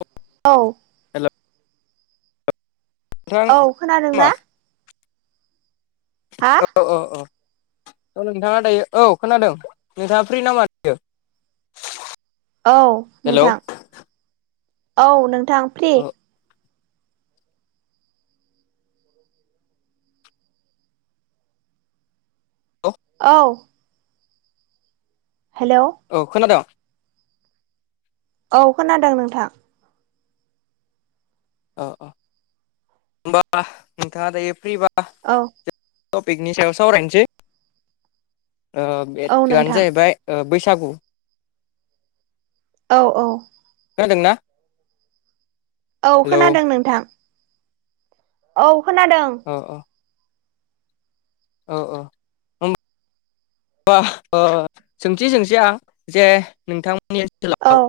[unintelligible] औ हेल' नोंथां औ मा खोनादोंना हा अ-अ औ नोंथाङा दायो औ खोनादों नोंथाङा फ्रि नामा दायो? औ हेलौ नोंथां औ नोंथां फ्रि औ औ औ हेलौ औ खोनादों औ खोनादों नोंथां औ अ होनबा नोंथाङा दायो फ्रिबा औ टपिकनि सायाव सावरायनोसै ओ बे औ थफिकयानो नोंथां जाहैबाय ओ बैसागु औ औ खोनादों ना औ खोनादों नोंथां औ खोनादों अ अ औ औ होम बा ओ सोंथि सोंथिया जे नोंथांमोननि औ ओनसोलाव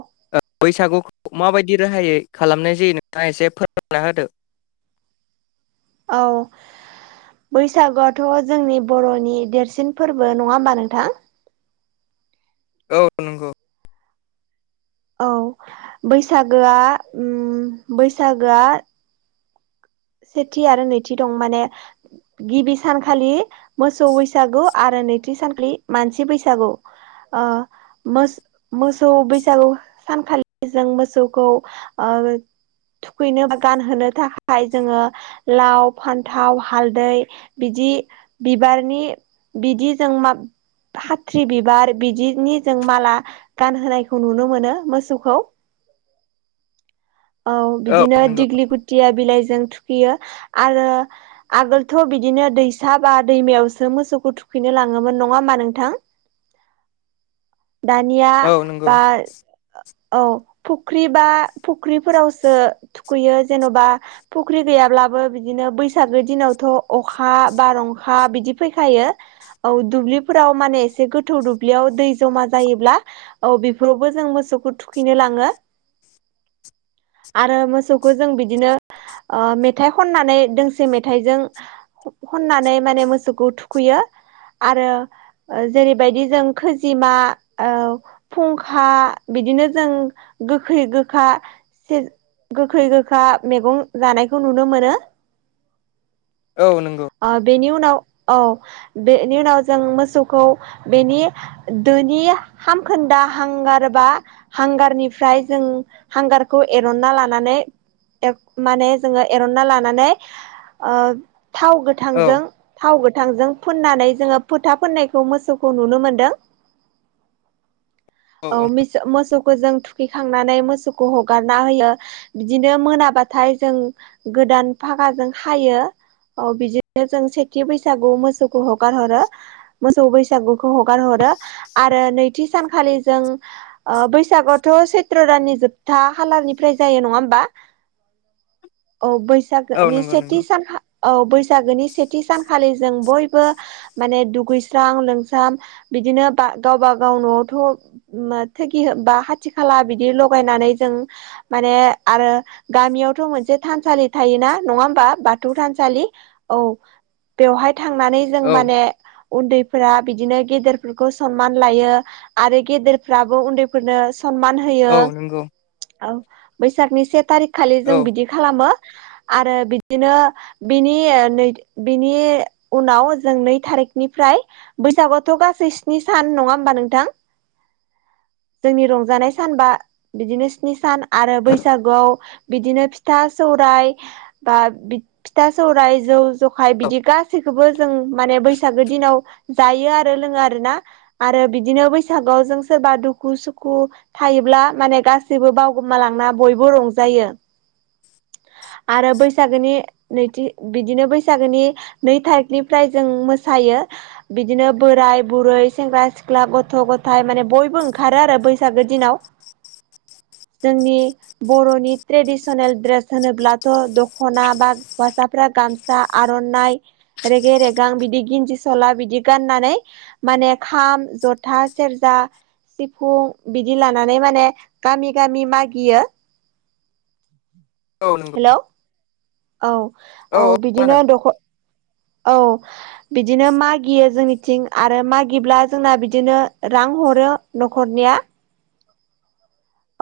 बैसागुखौ माबायदि राहायै खालामनाय जायो नोंथाङा एसे फोरमना होदो? औ बैसागुआथ' जोंनि बर'नि देरसिन फोरबो नङा होमबा नोंथां औ नंगौ औ बैसागोया ओम बैसागोया सेथि आरो नैथि दं माने गिबि सानखालि मोसौ बैसागु आरो नैथि सानखालि मानसि बैसागु आ मोसौ मोसौ बैसागु सानखालि जों मोसौखौ थुखैनो बा गानहोनो थाखाय जोङो लाव फानथाव हालदै बिदि बिबारनि बिदि जों मा काथ्रि बिबार बिदिनि जों माला गानहोनायखौ नुनो मोनो मोसौखौ औ बिदिनो दिग्लि गुथिया बिलाइजों थुखैयो आरो आगोलथ' बिदिनो दैसा बा दैमायावसो मोसौखौ थुखैनो लाङोमोन नङा हमबा नोंथां [unintelligible] दानिया औ नंगौ बा औ फुख्रि बा फु ख्रिफोरावसो थुखैयो जेन'बा फुख्रि गैयाब्लाबो बिदिनो बैसागो दिनावथ' अखा बार अखा बिदि फैखायो औ दुब्लिफोराव माने एसे गोथौ दुब्लियाव दै जमा जायोब्ला औ बेफोरावबो जों मोसौखौ थुखैनो लाङो आरो मोसौखौ जों बिदिनो मेथाइ खननानै दोंसे मेथाइजों खननानै माने मोसौखौ थुखैयो आरो जेरैबायदि जों खोजिमा औ फुंखा बिदिनो जों गोखै गोखा गोखै गोखा मैगं जानायखौ नुनो मोनो औ नंगौ ओ बेनि उनाव औ बेनि उनाव जों मोसौखौ बेनि दोनि हामखोनदा हांगारबा हांगारनिफ्राय जों हांगार खौ एरनना लानानै माने जोङो एरनना लानानै ओ थाव औ गोथांजों थाव गोथांजों फुननानै जोङो फोथा फोननायखौ मोसौखौ नुनो मोनदों। औ मोसौखौ जों थुखैखांनानै मोसौखौ हग हगारना होयो बिदिनो मोनाबाथाय जों गोदान फागाजों खायो। औ बिदिनो जों सेथि बैसागु मोसौखौ हगार हरो। मोसौ बैसागुखौ हगार हरो आरो नैथि सानखालि जों बैसागावथ' सैथ्र' दाननि जोब था खालारनिफ्राय जायो नङा होमबा औ बैसाग औ ओ नंगौ सेथि नंगौ सान औ बैसागोनि सेथि सानखालि जों बयबो माने दुगैस्रां लोंस्रां बिदिनो गावबा गाव न'आवथ' थोगि बा हाथि खाला बिदि लगायनानै जों माने आरो गामियावथ' मोनसे थानसालि थायोना नङा हमबा बाथौ थानसालि औ। बेवहाय थांनानै जों औ माने उन्दैफोरा बिदिनो गेदेरफोरखौ सनमान लायो। आरो गेदेरफ्राबो उन्दैफोरनो सनमान होयो। औ नंगौ। औ बैसागनि से थारिख खालि जों औ बिदि खालामो आरो बिदिनो बिनि ओ नै बिनि उनाव जों नै थारिखनिफ्राय बैसागुथ' गासै स्नि सान नङा होनबा नोंथां। जोंनि रंजानाय सानबा बिदिनो स्नि सान आरो बैसागुआव बिदिनो फिथा, सौराइ बा बि फिथा सौराय जौ जखाय बिदि गासै गासैखौबो जों माने बैसागो दिनाव जायो आरो लोङो आरो ना। आरो बिदिनो बैसागुआव जों सोरबा दुखु सुखु थायोब्ला माने गासैबो जेबो बावउगोमालांना बयबो रंजायो आरो बैसागोनि नैथि बिदिनो बैसागोनि नै थारिखनिफ्राय जों मोसायो। बिदिनो बोराय बुरै सेंग्रा सिख्ला गथ' गथाय माने बयबो ओंखारो आरो बैसागो दिनाव। जोंनि बर'नि ट्रेडिसनेल ड्रेस होनोब्लाथ' दखना बा हौवासाफ्रा गामसा फस्रा आर'नाइ रेगे रेगां बिदि गिन्दि सला बिदि गाननानै। माने खाम जथा सेरजा सिफुं बिदि लानानै माने। गामि गामि मागियो। औ नंगौ। हेल' औ औ बिदिनो दख- औ बिदिनो मागियो जोंनिथिं आरो मागिब्ला जोंना बिदिनो रां हरो न'खरनिया।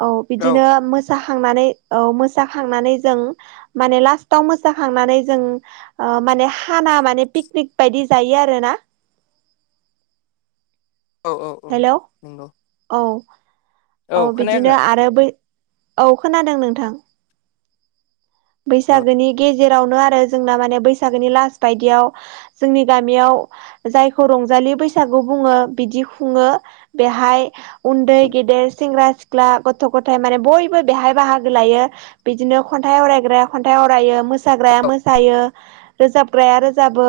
औ बिदिनो मोसाखांनानै औ मोसाखांनानै जों। माने लास्टाव मोसाखांनानै जों माने हाना माने पिकनिक बायदि जायो आरो ना? औ औ औ हेलौ नंगौ। औ औ बिदिनो आरो बै औ खोनादों नोंथां। औ बैसागोनि गेजेरावनो आरो जोंना माने बैसागोनि लास बायदियाव जोंनि गामियाव जायखौ रंजालि बैसागु बुङो बिदि खुङो। बेहाय उन्दै गेदेर सेंग्रा सिख्ला गथ' गथाय माने बयबो बेहाय बाहागो लायो। बिदिनो खन्थाइ आरायनाय ग्राया खन्थाइ आरायो मोसाग्राया मोसायो रोजाबग्राया रोजाबो।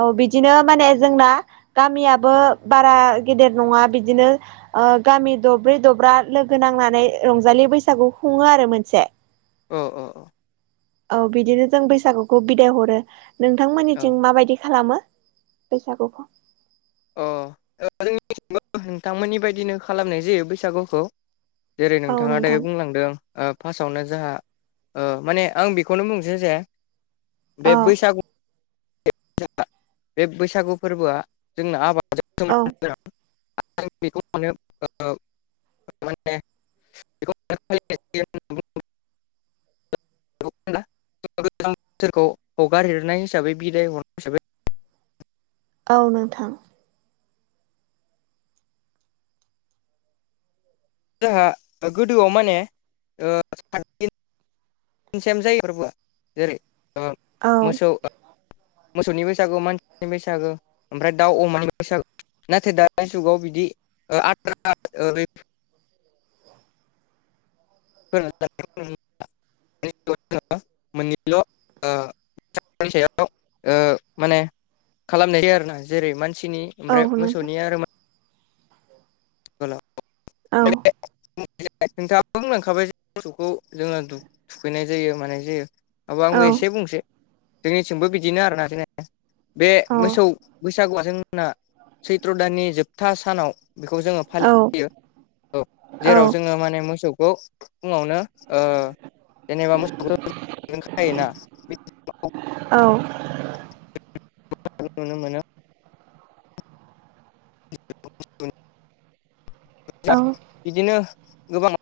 औ बिदिनो माने जोंना गामियाबो बारा गेदेर नङा बिदिनो गामि दब्रै दब्रा लोगो नांनानै रंजालि बैसागु खुङो आरो मोनसे अ अ। औ बिदिनो जों बैसागुखौ बिदाय हरो औ औ नोंथांमोननिथिं माबादि खालामो? बैसागुखौ अ जोंनि नोंथांमोननि बायदिनो खालामनाय जायो बैसागुखौ जेरै औ नोंथाङा नोंथां दायो बुंलांदों फार्स्टआवनो जों माने आं बेखौनो बुंसै जे औ बे बैसागु बे बैसागु फोरबोआ जोंना आबाद औ आं बेखौ मानो माने [unintelligible] [inaudible] फोरखौ हगारहेरनाय हिसाबै बिदाय हरनाय हिसाबै औ नोंथां जोंहा गोदोआव माने नसेम जायोफोरबोआ जेरै औ मोसौ मोसौनि बैसागु मानसिनि बैसागो ओमफ्राय दाउ अमानि बैसागु नाथाय दानि जुगाव बिदि आद्रा ओरै [unintelligible] मोननैल फराय सायाव माने खालामनाय जायो आरो ना जेरै मानसिनि औ ओमफ्राय नोंथां मोसौनिया आरो [unintelligible] औ नोंथाङा बुंलांखाबाय ज मोसौखौ जों थुखैनाय जायो मानाय जायो ओ औ आंबो एसे बुंसै जोंनिथिंबो बिदिनो आरोना जा बे औ मोसौ बैसागुआ जोंना सैथ्र' दाननि जोबथा सानाव बेखौ जोङो फयो औ औ जेराव जोङो माने मोसौखौ फुङावनो जेनेबा मोसौखौ खायोना बेखौ औ नुनो मोनो [unintelligible] औ बिदिनो गोबां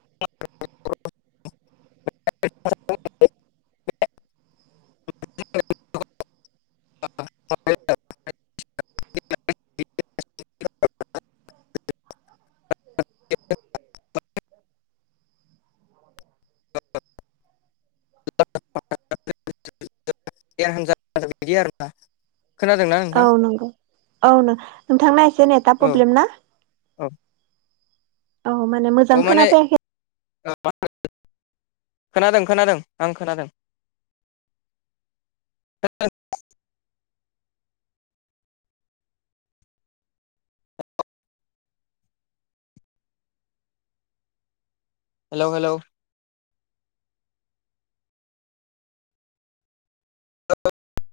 [unintelligible] खोनादोंना औ नोंथां नंगौ औनो नोंथांना एसे नेटा औ प्रब्लेम ना औ औ माने मोजां माने खोनाफैयाखै औ खोनादों खोनादों आं खोनादों [inaudible] हेल' हेल' [unintelligible]